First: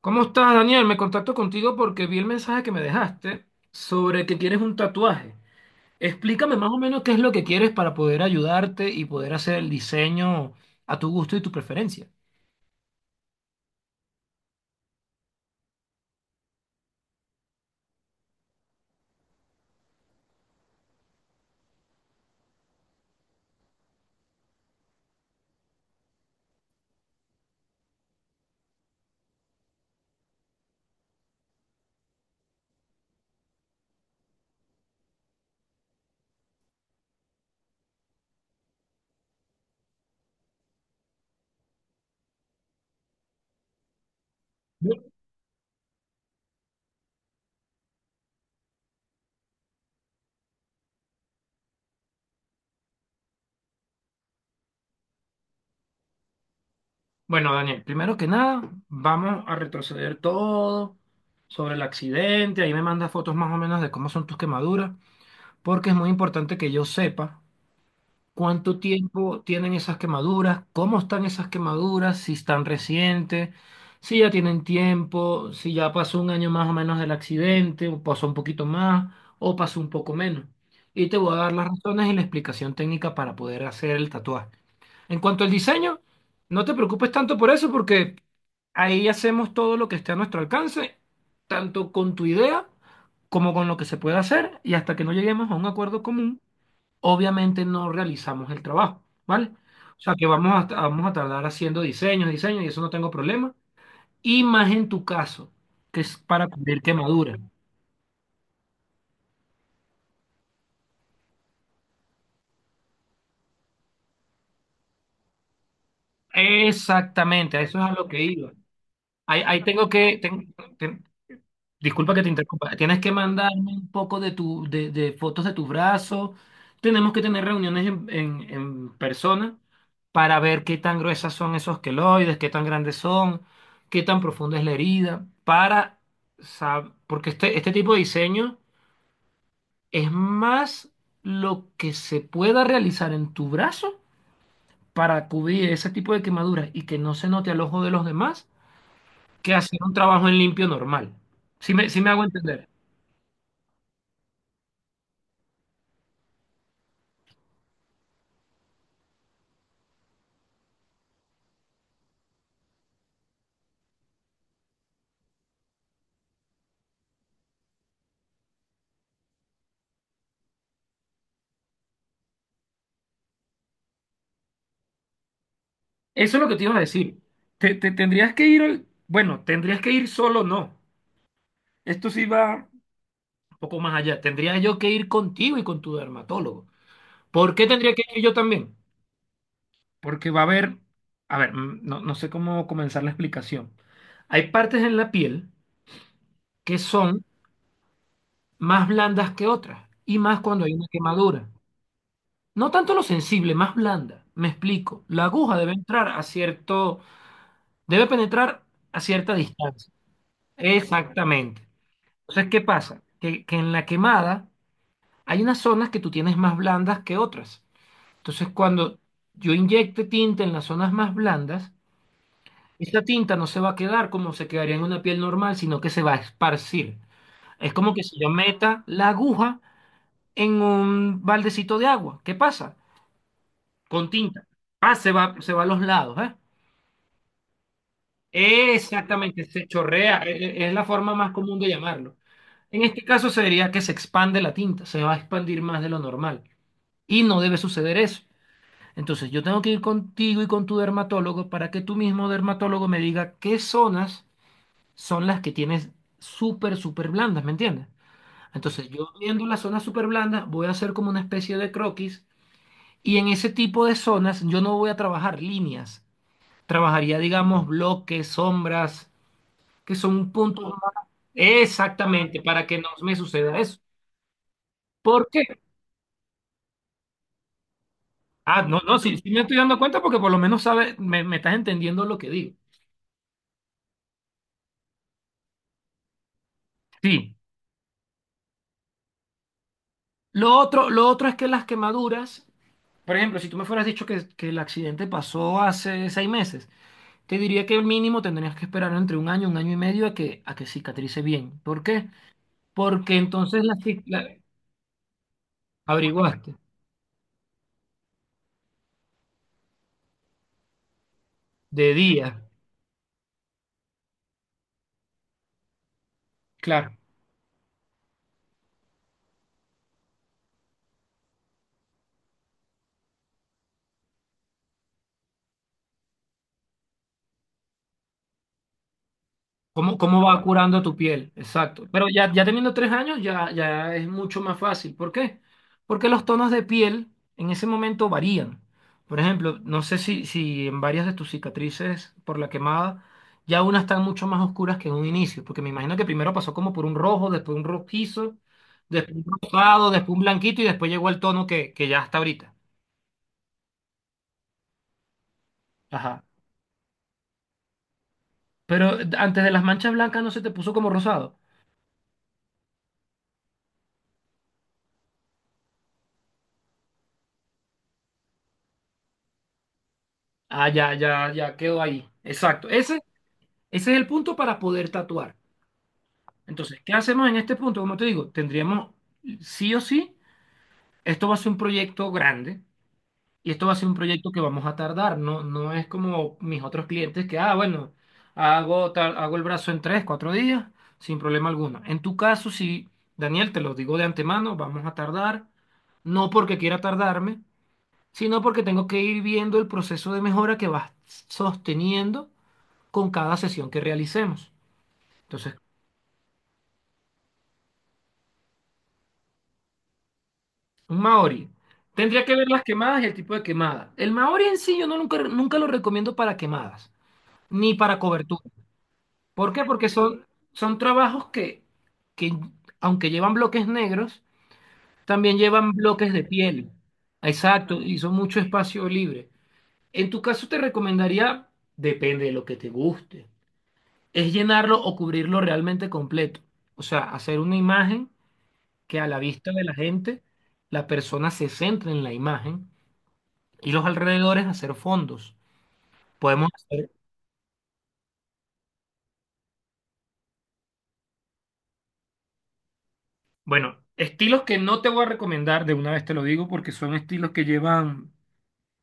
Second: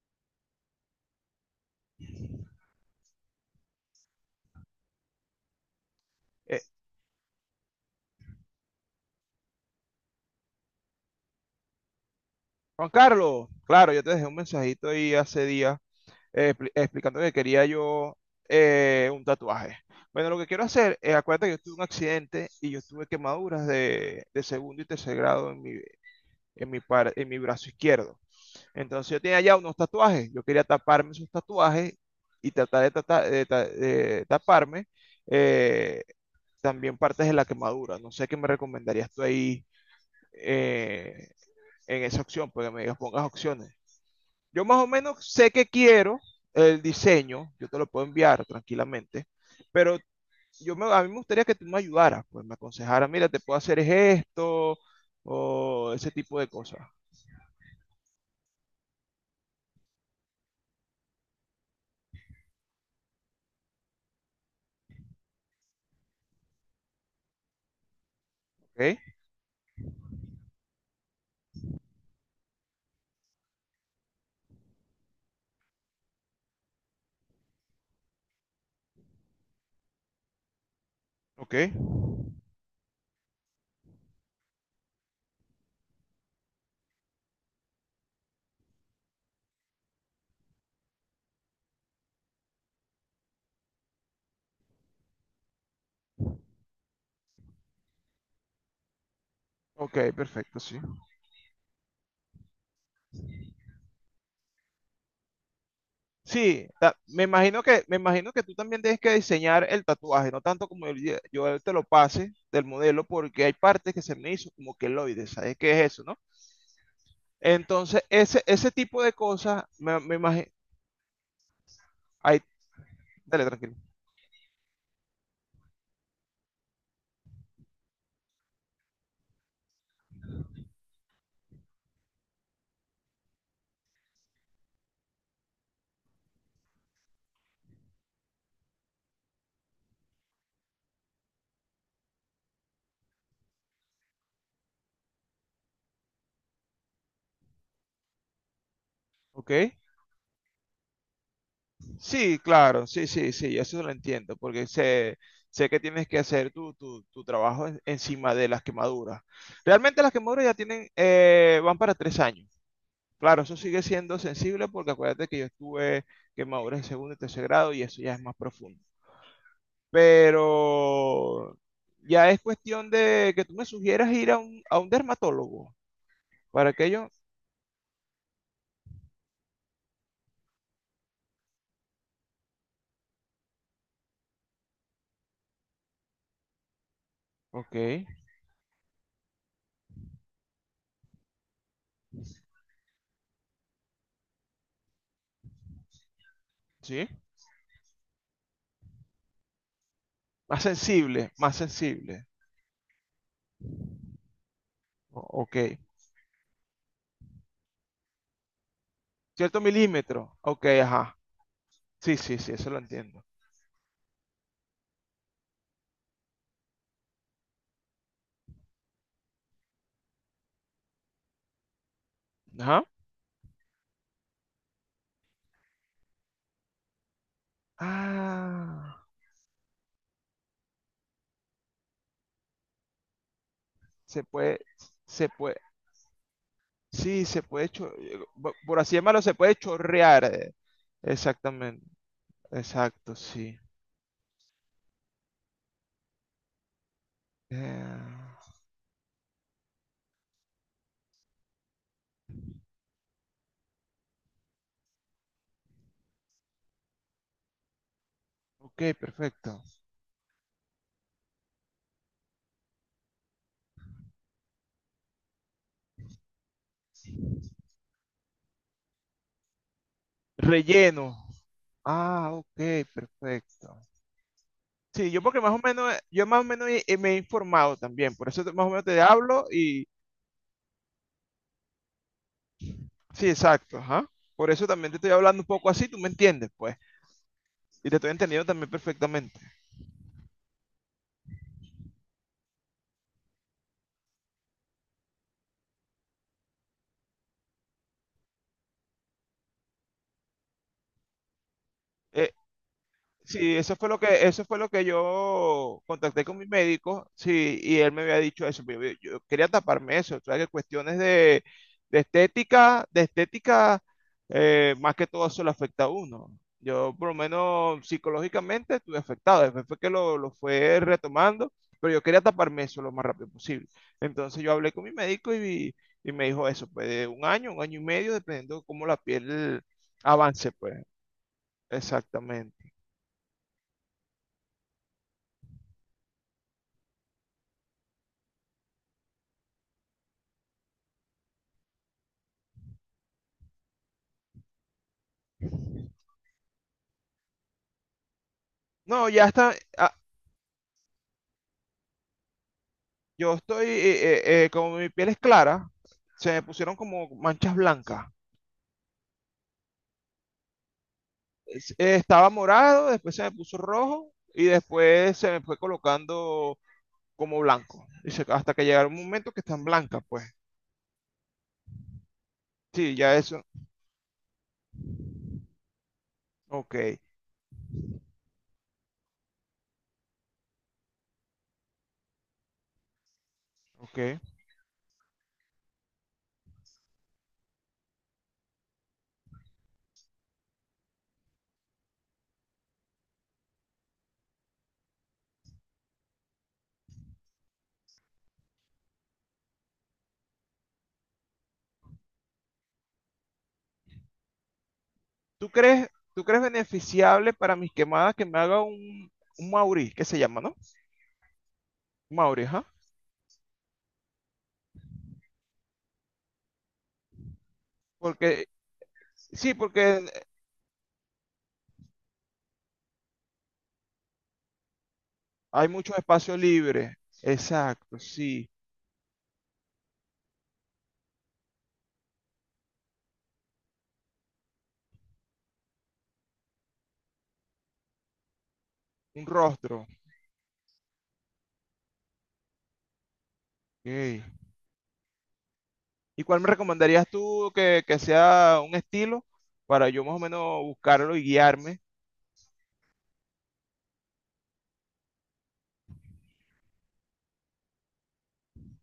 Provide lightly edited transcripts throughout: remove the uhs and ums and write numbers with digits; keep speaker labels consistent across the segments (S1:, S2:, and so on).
S1: ¿Cómo estás, Daniel? Me contacto contigo
S2: Eh,
S1: porque vi el mensaje que me dejaste sobre que quieres un tatuaje. Explícame más o menos qué es lo que quieres para poder ayudarte y poder hacer el diseño a tu gusto y tu preferencia.
S2: Juan Carlos, claro, yo te dejé un mensajito ahí hace días, explicando que quería yo un tatuaje. Bueno, lo que quiero hacer, es acuérdate que yo tuve un accidente y yo tuve quemaduras de segundo y tercer grado en en mi brazo izquierdo. Entonces yo tenía ya unos tatuajes, yo quería taparme esos tatuajes y tratar de taparme eh, también partes de la quemadura. No sé qué me recomendarías tú ahí eh, en esa opción, porque me digas, pongas opciones. Yo más o menos sé que quiero el diseño, yo te lo puedo enviar tranquilamente, pero a mí me gustaría que tú me ayudaras, pues me aconsejaras, mira, te puedo hacer esto o ese tipo de cosas,
S1: Bueno, Daniel, primero que nada, vamos a retroceder todo sobre el accidente. Ahí me mandas fotos más o menos de cómo son tus quemaduras, porque es muy importante que yo sepa ¿cuánto
S2: ¿ok?
S1: tiempo tienen esas quemaduras? ¿Cómo están esas quemaduras? Si están recientes, si ya tienen tiempo, si ya pasó un año más o menos del accidente, o pasó un poquito más, o pasó un poco menos. Y te voy a dar
S2: Ok,
S1: las razones y la explicación técnica para poder hacer el tatuaje. En cuanto al diseño, no te preocupes tanto por eso, porque ahí hacemos todo lo que esté a nuestro alcance, tanto con tu idea como con lo que se puede hacer, y hasta que no lleguemos a un acuerdo común obviamente no realizamos el trabajo, ¿vale? O
S2: ok,
S1: sea que vamos
S2: perfecto,
S1: a,
S2: sí.
S1: vamos a tardar haciendo diseños, diseños, y eso no tengo problema. Y más en tu caso, que es para
S2: Sí,
S1: cubrir quemaduras.
S2: me imagino que tú también tienes que diseñar el tatuaje, no tanto como yo te lo pase del modelo, porque hay partes que se me hizo como queloides, ¿sabes qué es eso, no?
S1: Exactamente, a eso es a
S2: Entonces,
S1: lo que
S2: ese,
S1: iba.
S2: ese tipo de
S1: Ahí, ahí
S2: cosas,
S1: tengo
S2: me
S1: que,
S2: imagino.
S1: ten- ten- disculpa que te
S2: Ahí,
S1: interrumpa. Tienes que
S2: dale,
S1: mandarme
S2: tranquilo.
S1: un poco de fotos de tu brazo. Tenemos que tener reuniones en persona para ver qué tan gruesas son esos queloides, qué tan grandes son, qué tan profunda es la herida, para porque este tipo de diseño es más lo que se pueda realizar en tu brazo para cubrir ese tipo de quemaduras y que no se note al ojo de los demás
S2: ¿Ok?
S1: que hacer un trabajo en limpio normal. Si me, sí me hago
S2: Sí,
S1: entender.
S2: claro, sí, sí, sí, eso lo entiendo, porque sé, sé que tienes que hacer tu trabajo encima de las quemaduras. Realmente las quemaduras ya tienen, van para 3 años. Claro, eso sigue siendo sensible porque acuérdate que yo estuve quemaduras en segundo y tercer grado y eso ya es más profundo. Pero ya es cuestión de que tú me sugieras ir a un dermatólogo.
S1: Eso es lo que te
S2: ¿Para
S1: iba a
S2: que yo?
S1: decir. Te tendrías que ir, bueno, tendrías que ir solo, no. Esto sí va un poco más allá. Tendría yo que ir contigo y con tu dermatólogo. ¿Por qué
S2: Ok.
S1: tendría que ir yo también? Porque va a haber, a ver, no, no sé cómo comenzar la explicación. Hay partes en la piel que
S2: ¿Sí?
S1: son más blandas que otras, y más
S2: Más
S1: cuando hay una
S2: sensible,
S1: quemadura.
S2: más sensible.
S1: No tanto lo sensible, más blanda. Me explico. La aguja
S2: Ok.
S1: debe entrar a cierto, debe penetrar a cierta
S2: Cierto
S1: distancia.
S2: milímetro. Ok, ajá.
S1: Exactamente.
S2: Sí, sí,
S1: Entonces,
S2: sí,
S1: ¿qué
S2: eso lo
S1: pasa?
S2: entiendo.
S1: Que en la quemada hay unas zonas que tú tienes más blandas que otras. Entonces, cuando yo inyecte tinta en las zonas más blandas,
S2: Ajá.
S1: esa tinta no se va a quedar como se quedaría en una piel normal, sino que se va a esparcir. Es como que si yo meta
S2: Ah,
S1: la aguja en un baldecito de agua. ¿Qué pasa? Con
S2: se
S1: tinta.
S2: puede,
S1: Ah,
S2: se
S1: se
S2: puede,
S1: va a los lados, ¿eh?
S2: sí, se puede, por así llamarlo, se
S1: Exactamente,
S2: puede
S1: se chorrea.
S2: chorrear.
S1: Es la forma más común de
S2: Exactamente.
S1: llamarlo. En este
S2: Exacto,
S1: caso se
S2: sí.
S1: diría que se expande la tinta, se va a expandir más de lo normal. Y no debe suceder
S2: Eh,
S1: eso. Entonces, yo tengo que ir contigo y con tu dermatólogo para que tu mismo dermatólogo me diga qué zonas son las que tienes súper, súper blandas, ¿me entiendes? Entonces,
S2: ok,
S1: yo viendo las
S2: perfecto.
S1: zonas súper blandas, voy a hacer como una especie de croquis y en ese tipo de zonas yo no voy a trabajar líneas. Trabajaría, digamos, bloques, sombras, que son puntos más-
S2: Relleno. Ah,
S1: Exactamente, para que
S2: ok,
S1: no me suceda eso.
S2: perfecto. Sí, yo
S1: ¿Por
S2: porque
S1: qué?
S2: más o menos, yo más o menos me he informado también,
S1: Ah,
S2: más o
S1: no,
S2: menos
S1: no,
S2: te
S1: sí, sí me
S2: hablo
S1: estoy dando
S2: y,
S1: cuenta porque por lo menos sabes, me estás entendiendo lo que digo.
S2: sí, exacto, ajá. Por eso también te estoy hablando un poco así, tú me entiendes, pues.
S1: Sí.
S2: Y te estoy entendiendo también perfectamente.
S1: Lo otro es que las quemaduras, por ejemplo, si tú me fueras dicho que el accidente pasó hace 6 meses, te diría que el mínimo tendrías que esperar entre un año y medio a que cicatrice bien. ¿Por qué?
S2: Eh,
S1: Porque
S2: Sí,
S1: entonces
S2: eso fue lo que, eso fue lo que yo contacté con mi
S1: averiguaste
S2: médico, sí, y él me había dicho eso. Pero yo quería taparme eso, o sea, que cuestiones de,
S1: de
S2: de
S1: día.
S2: estética, de estética, más que todo eso le afecta a uno.
S1: Claro.
S2: Yo, por lo menos psicológicamente, estuve afectado. Después fue que lo fue retomando, pero yo quería taparme eso lo más rápido posible. Entonces yo hablé con mi médico y me dijo eso, pues de un año y medio, dependiendo de cómo la piel
S1: Cómo, cómo va
S2: avance, pues,
S1: curando tu piel. Exacto. Pero ya, ya
S2: exactamente.
S1: teniendo 3 años ya, ya es mucho más fácil. ¿Por qué? Porque los tonos de piel en ese momento varían. Por ejemplo, no sé si en varias de tus cicatrices por la quemada ya unas están mucho más oscuras que en un inicio, porque me imagino que primero pasó como por un rojo, después un rojizo,
S2: No,
S1: después un
S2: ya está.
S1: rosado, después un blanquito y después llegó al tono que ya está ahorita.
S2: Yo estoy, como mi piel es clara,
S1: Ajá.
S2: se me pusieron como manchas blancas.
S1: Pero antes de las manchas blancas no se te puso como rosado.
S2: Estaba morado, después se me puso rojo y después se me fue colocando como blanco. Y hasta que llegaron un momento que están blancas, pues.
S1: Ah, ya, ya, ya quedó ahí. Exacto.
S2: Sí, ya eso.
S1: Ese es el punto para poder tatuar. Entonces, ¿qué
S2: Ok,
S1: hacemos en este punto? Como te digo, tendríamos, sí o sí, esto va a ser un proyecto grande y esto va a ser un
S2: ok.
S1: proyecto que vamos a tardar. No, no es como mis otros clientes que, ah, bueno, hago, hago el brazo en 3, 4 días, sin problema alguno. En tu caso, sí, Daniel, te lo digo de antemano, vamos a tardar, no porque quiera tardarme, sino porque tengo que ir viendo el proceso de mejora que vas sosteniendo con cada sesión que realicemos.
S2: ¿Tú
S1: Entonces,
S2: crees, tú crees beneficiable para mis quemadas que me haga un Mauri, que se llama, no?
S1: un Maori. Tendría que
S2: Mauri,
S1: ver las
S2: ajá.
S1: quemadas y el tipo de quemada. El Maori en sí yo no nunca, nunca lo recomiendo para quemadas, ni para cobertura.
S2: Porque,
S1: ¿Por
S2: sí,
S1: qué? Porque
S2: porque
S1: son, son trabajos que, aunque llevan bloques negros, también
S2: hay
S1: llevan
S2: mucho
S1: bloques de
S2: espacio
S1: piel.
S2: libre.
S1: Exacto, y
S2: Exacto,
S1: son mucho
S2: sí.
S1: espacio libre. En tu caso te recomendaría, depende de lo que te guste, es llenarlo o cubrirlo realmente completo. O sea, hacer una imagen que a la
S2: Un
S1: vista de la
S2: rostro.
S1: gente, la persona se centre en la imagen y los
S2: Ok.
S1: alrededores hacer fondos.
S2: ¿Y cuál me
S1: Podemos hacer,
S2: recomendarías tú que sea un estilo para yo más o menos buscarlo y guiarme?
S1: bueno, estilos que no te voy a recomendar, de una vez te lo digo, porque son estilos que llevan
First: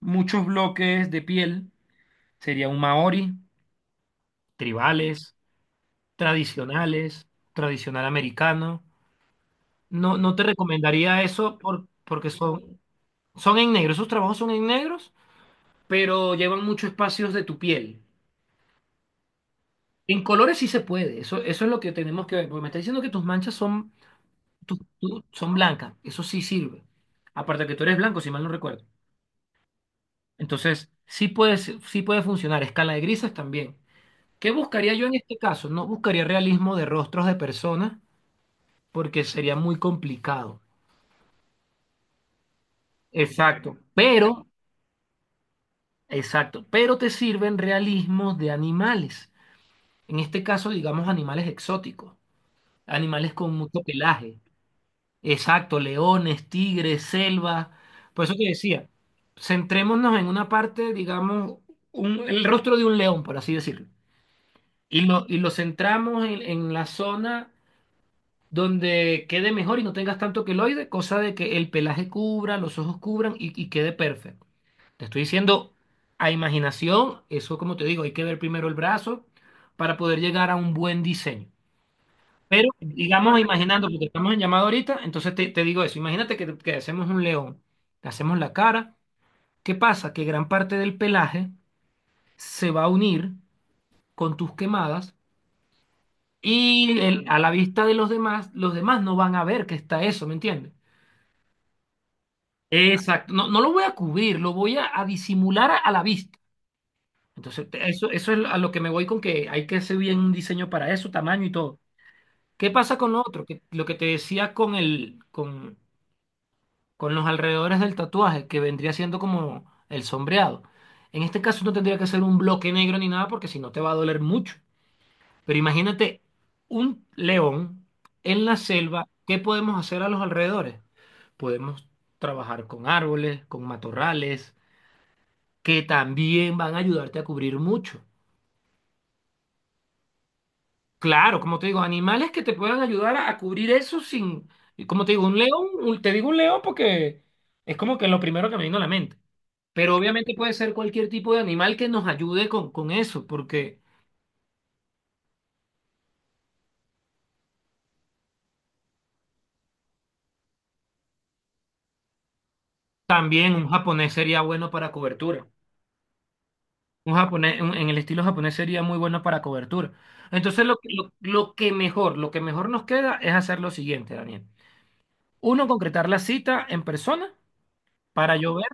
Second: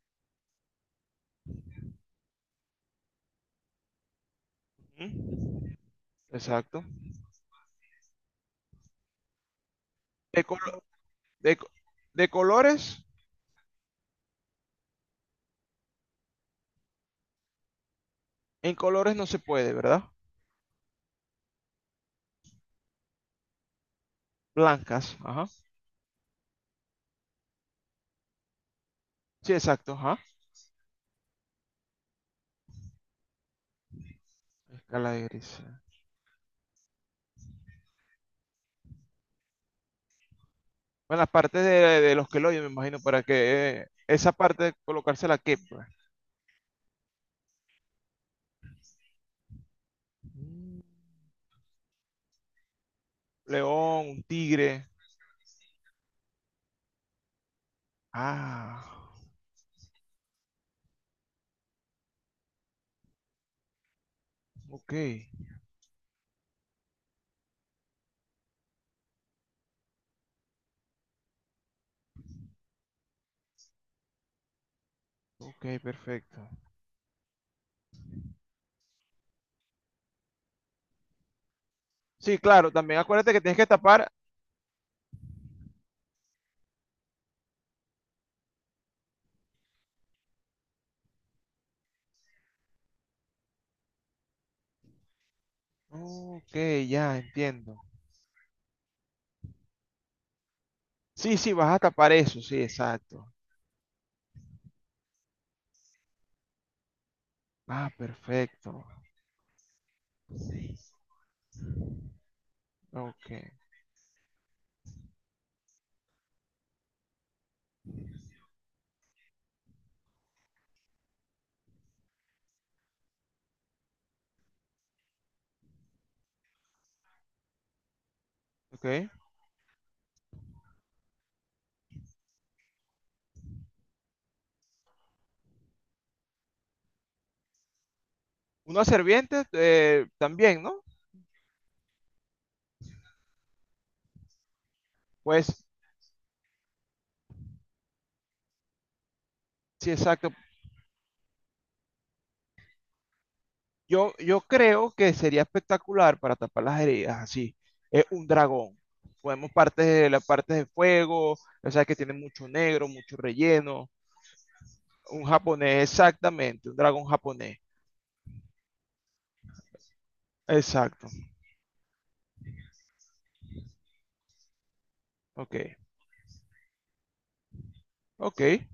S1: muchos bloques de piel. Sería un maori, tribales,
S2: Ujú, exacto.
S1: tradicionales, tradicional americano. No, no te
S2: De, colo-
S1: recomendaría
S2: de
S1: eso
S2: co- de
S1: porque son,
S2: colores,
S1: son en negro, esos trabajos son en negros, pero llevan muchos espacios de tu piel.
S2: en colores no se puede, ¿verdad?
S1: En colores sí se puede, eso es lo que tenemos que ver, porque me está diciendo que tus manchas son
S2: Blancas, ajá.
S1: son blancas, eso sí sirve. Aparte que tú eres blanco, si mal no recuerdo.
S2: Sí, exacto, ajá.
S1: Entonces, sí puede, sí puede funcionar. Escala de grises también. ¿Qué buscaría yo
S2: Escala
S1: en
S2: de
S1: este
S2: gris.
S1: caso? No buscaría realismo de rostros de personas porque sería muy complicado.
S2: Bueno, las partes de los que lo oyen, me imagino, para que
S1: Exacto.
S2: esa
S1: Pero,
S2: parte colocársela qué, pues.
S1: exacto, pero te sirven realismos de animales. En este caso,
S2: Mm,
S1: digamos animales exóticos, animales con mucho
S2: león, un
S1: pelaje.
S2: tigre.
S1: Exacto, leones, tigres, selva. Por eso te
S2: Ah,
S1: decía, centrémonos en una parte, digamos, el rostro de un león, por así decirlo.
S2: ok,
S1: Y lo centramos en la zona donde quede mejor y no tengas tanto queloide, cosa de que el pelaje cubra, los ojos cubran y quede perfecto. Te estoy diciendo
S2: ok,
S1: a
S2: perfecto.
S1: imaginación, eso como te digo, hay que ver primero el brazo para poder llegar a un buen diseño.
S2: Sí,
S1: Pero
S2: claro, también acuérdate
S1: digamos,
S2: que tienes que
S1: imaginando, porque
S2: tapar.
S1: estamos en llamada ahorita, entonces te digo eso, imagínate que hacemos un león, le hacemos la cara, ¿qué pasa? Que gran parte del pelaje se va a unir con tus quemadas
S2: Ok,
S1: y
S2: ya
S1: a la
S2: entiendo.
S1: vista de los demás no van a ver que está eso, ¿me entiendes?
S2: Sí, sí, vas a tapar eso, sí, exacto.
S1: Exacto, no, no lo voy a cubrir, lo voy a disimular a la vista. Entonces,
S2: Ah,
S1: eso, eso es a lo que
S2: perfecto.
S1: me voy con que hay que hacer bien un diseño para eso, tamaño y todo. ¿Qué pasa con lo
S2: Ok,
S1: otro? Que, lo que te decía con con los alrededores del tatuaje, que vendría siendo como el sombreado. En este caso no tendría que ser un bloque negro ni nada porque si no te va a doler mucho. Pero imagínate un león en la
S2: ok.
S1: selva, ¿qué podemos hacer a los alrededores? Podemos trabajar con árboles, con matorrales, que también van a ayudarte a cubrir mucho.
S2: Una serviente también, ¿no?
S1: Claro, como te digo, animales que te puedan ayudar a cubrir eso sin, y como te digo, un
S2: Pues,
S1: león, te digo un león porque es como que lo primero que me vino a la mente.
S2: sí,
S1: Pero
S2: exacto.
S1: obviamente puede ser cualquier tipo de animal que nos ayude con eso, porque
S2: Yo creo que sería espectacular para tapar las heridas, así. Es un dragón. Podemos partes de las partes de fuego, o sea que tiene mucho negro, mucho
S1: también un
S2: relleno.
S1: japonés sería bueno para
S2: Un
S1: cobertura.
S2: japonés, exactamente, un dragón
S1: Un
S2: japonés.
S1: japonés, en el estilo japonés sería muy bueno para cobertura. Entonces
S2: Exacto.
S1: lo que mejor nos queda es hacer lo siguiente, Daniel.
S2: Ok,
S1: Uno, concretar la cita en persona para
S2: ok,
S1: llover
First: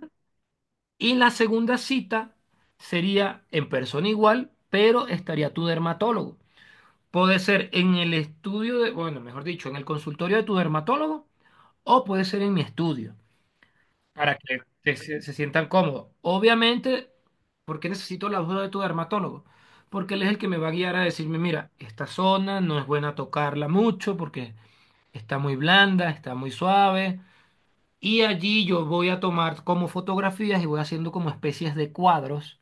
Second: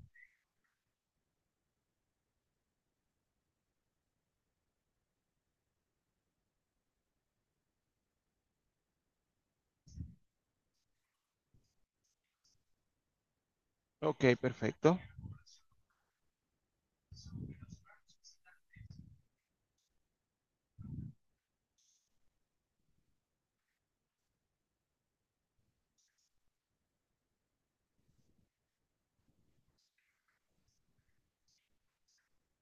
S1: Y la segunda cita sería en persona igual, pero estaría tu dermatólogo. Puede ser en el estudio de, bueno, mejor dicho, en el consultorio de tu dermatólogo o puede ser en mi estudio, para
S2: ok,
S1: que
S2: perfecto.
S1: se, se sientan cómodos. Obviamente, ¿por qué necesito la ayuda de tu dermatólogo? Porque él es el que me va a guiar a decirme, mira, esta zona no es buena tocarla mucho porque está muy blanda, está muy suave. Y allí yo voy a tomar como fotografías y voy haciendo como especies de cuadros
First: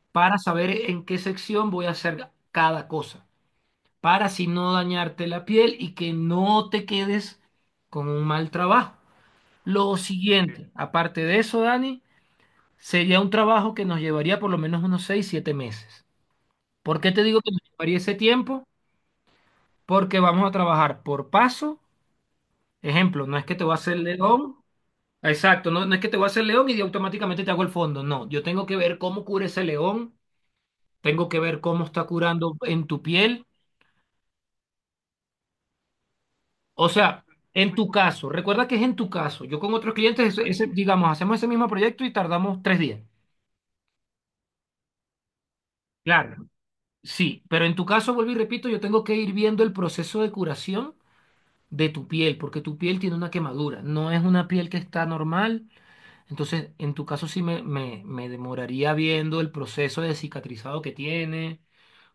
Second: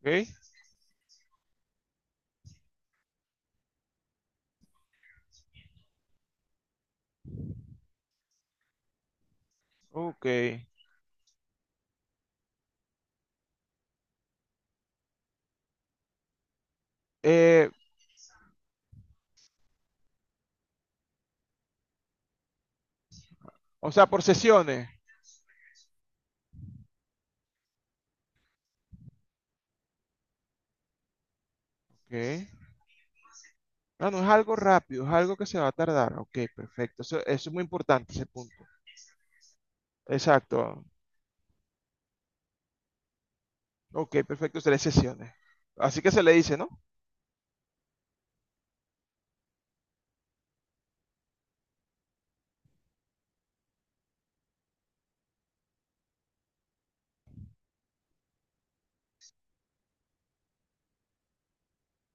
S2: Ok,
S1: para saber en qué sección voy a hacer cada cosa, para así no dañarte la piel y que no te quedes con un mal trabajo. Lo, ok,
S2: ok.
S1: siguiente, aparte de eso, Dani, sería un trabajo que nos llevaría por lo menos unos 6, 7 meses. ¿Por qué te digo que nos
S2: Eh,
S1: llevaría ese tiempo? Porque vamos a trabajar por paso. Ejemplo, no es que te voy a
S2: o
S1: hacer
S2: sea, por
S1: león.
S2: sesiones.
S1: Exacto, no, no es que te voy a hacer león y automáticamente te hago el fondo. No, yo tengo que ver cómo cura ese león, tengo que ver cómo está
S2: Ok.
S1: curando en tu piel.
S2: No, no es algo rápido, es algo que se va a tardar. Ok,
S1: O
S2: perfecto. Eso,
S1: sea,
S2: eso es muy
S1: en tu
S2: importante, ese
S1: caso,
S2: punto.
S1: recuerda que es en tu caso. Yo con otros clientes,
S2: Exacto.
S1: ese, digamos, hacemos ese mismo proyecto y tardamos 3 días.
S2: Ok, perfecto, tres sesiones. Así que se le
S1: Claro,
S2: dice, ¿no?
S1: sí, pero en tu caso, vuelvo y repito, yo tengo que ir viendo el proceso de curación de tu piel, porque tu piel tiene una quemadura, no es una piel que está normal. Entonces, en tu caso sí me demoraría viendo el proceso de cicatrizado que tiene,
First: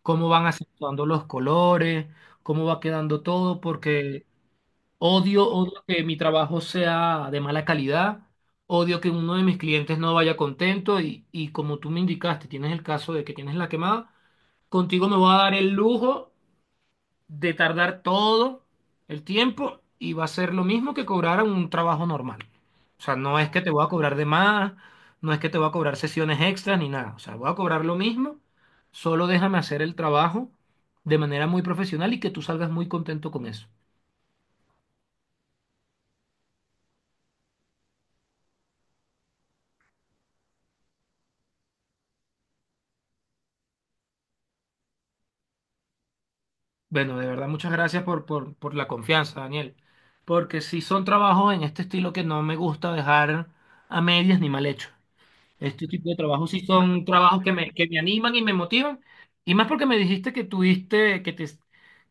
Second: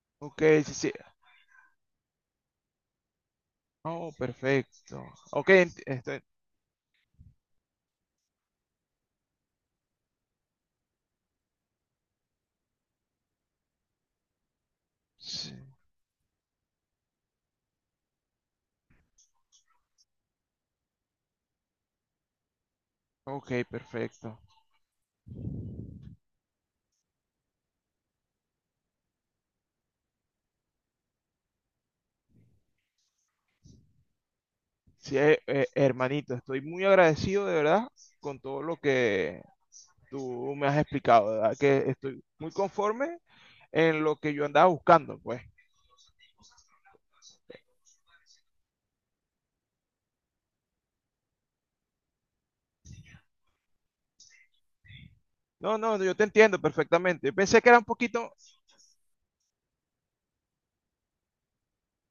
S1: cómo
S2: Ok,
S1: van
S2: sí, sí.
S1: acentuando los colores, cómo va quedando todo,
S2: Oh,
S1: porque
S2: perfecto.
S1: odio,
S2: Ok, ent-
S1: odio que mi
S2: estoy-
S1: trabajo sea de mala calidad, odio que uno de mis clientes no vaya contento y como tú me indicaste, tienes el caso de que tienes la quemada, contigo me voy a
S2: sí,
S1: dar el lujo de tardar todo el tiempo y va a ser lo mismo que cobrar un trabajo normal. O sea, no es que
S2: ok,
S1: te voy a cobrar de
S2: perfecto.
S1: más, no es que te voy a cobrar sesiones extras ni nada, o sea, voy a cobrar lo mismo, solo déjame hacer el trabajo de manera muy profesional y que tú salgas muy contento con eso.
S2: Sí, hermanito, estoy muy agradecido de verdad con todo lo que tú me has explicado, de verdad que estoy muy conforme en lo que yo andaba buscando, pues.
S1: Bueno, de verdad, muchas gracias por la confianza, Daniel. Porque si son trabajos en este estilo que no me gusta dejar a medias ni mal hecho.
S2: No,
S1: Este
S2: no,
S1: tipo de
S2: yo te
S1: trabajos sí
S2: entiendo
S1: son
S2: perfectamente.
S1: trabajos que
S2: Pensé que
S1: me,
S2: era un
S1: que me
S2: poquito...
S1: animan y me motivan. Y más porque me dijiste que tuviste, que te,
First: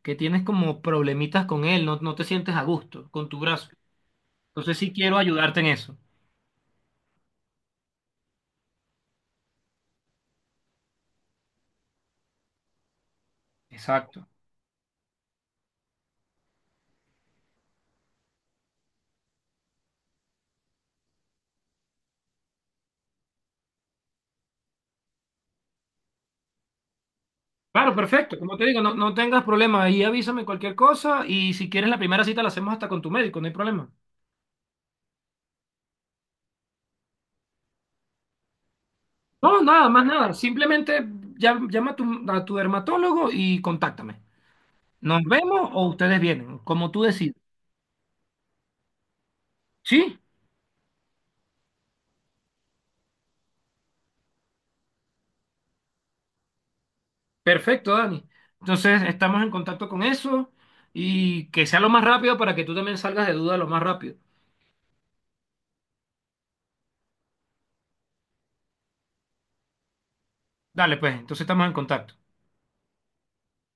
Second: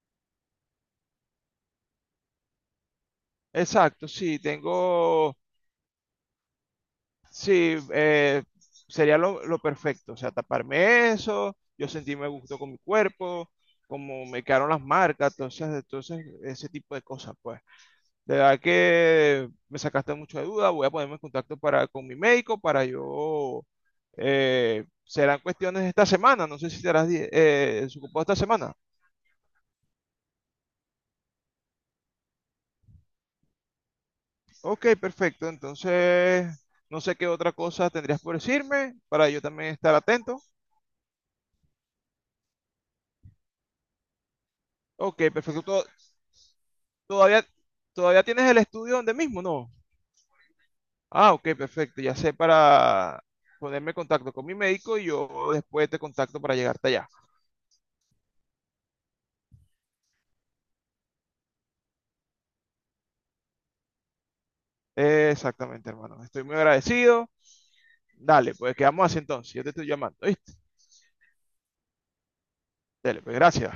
S1: que tienes como problemitas con él, no, no te sientes a gusto con tu brazo.
S2: Exacto, sí,
S1: Entonces sí quiero
S2: tengo...
S1: ayudarte en eso.
S2: Sí, sería lo perfecto. O sea, taparme eso, yo sentirme a gusto con mi cuerpo, como
S1: Exacto.
S2: me quedaron las marcas, entonces, entonces ese tipo de cosas, pues. De verdad que me sacaste mucho de duda, voy a ponerme en contacto para, con mi médico para yo... serán cuestiones de esta semana, no sé si serás
S1: Claro,
S2: desocupado esta
S1: perfecto. Como te
S2: semana.
S1: digo, no, no tengas problema. Ahí avísame cualquier cosa y si quieres la primera cita la hacemos hasta con tu médico, no hay problema.
S2: Ok, perfecto. Entonces, no sé qué otra cosa tendrías por decirme para yo
S1: No,
S2: también
S1: nada,
S2: estar
S1: más nada.
S2: atento.
S1: Simplemente llama a tu dermatólogo y contáctame. ¿Nos
S2: Ok, perfecto.
S1: vemos o ustedes vienen? Como tú decides.
S2: Todavía, todavía tienes el estudio donde mismo, ¿no?
S1: Sí,
S2: Ah, ok, perfecto. Ya sé para ponerme en contacto con mi médico y yo después te contacto para llegarte allá.
S1: perfecto, Dani. Entonces estamos en contacto con eso y que sea lo más rápido para que tú también salgas de duda lo más rápido.
S2: Exactamente, hermano. Estoy muy agradecido. Dale, pues quedamos así entonces. Yo te estoy llamando, ¿viste?
S1: Dale, pues, entonces estamos en contacto.
S2: Dale, pues gracias.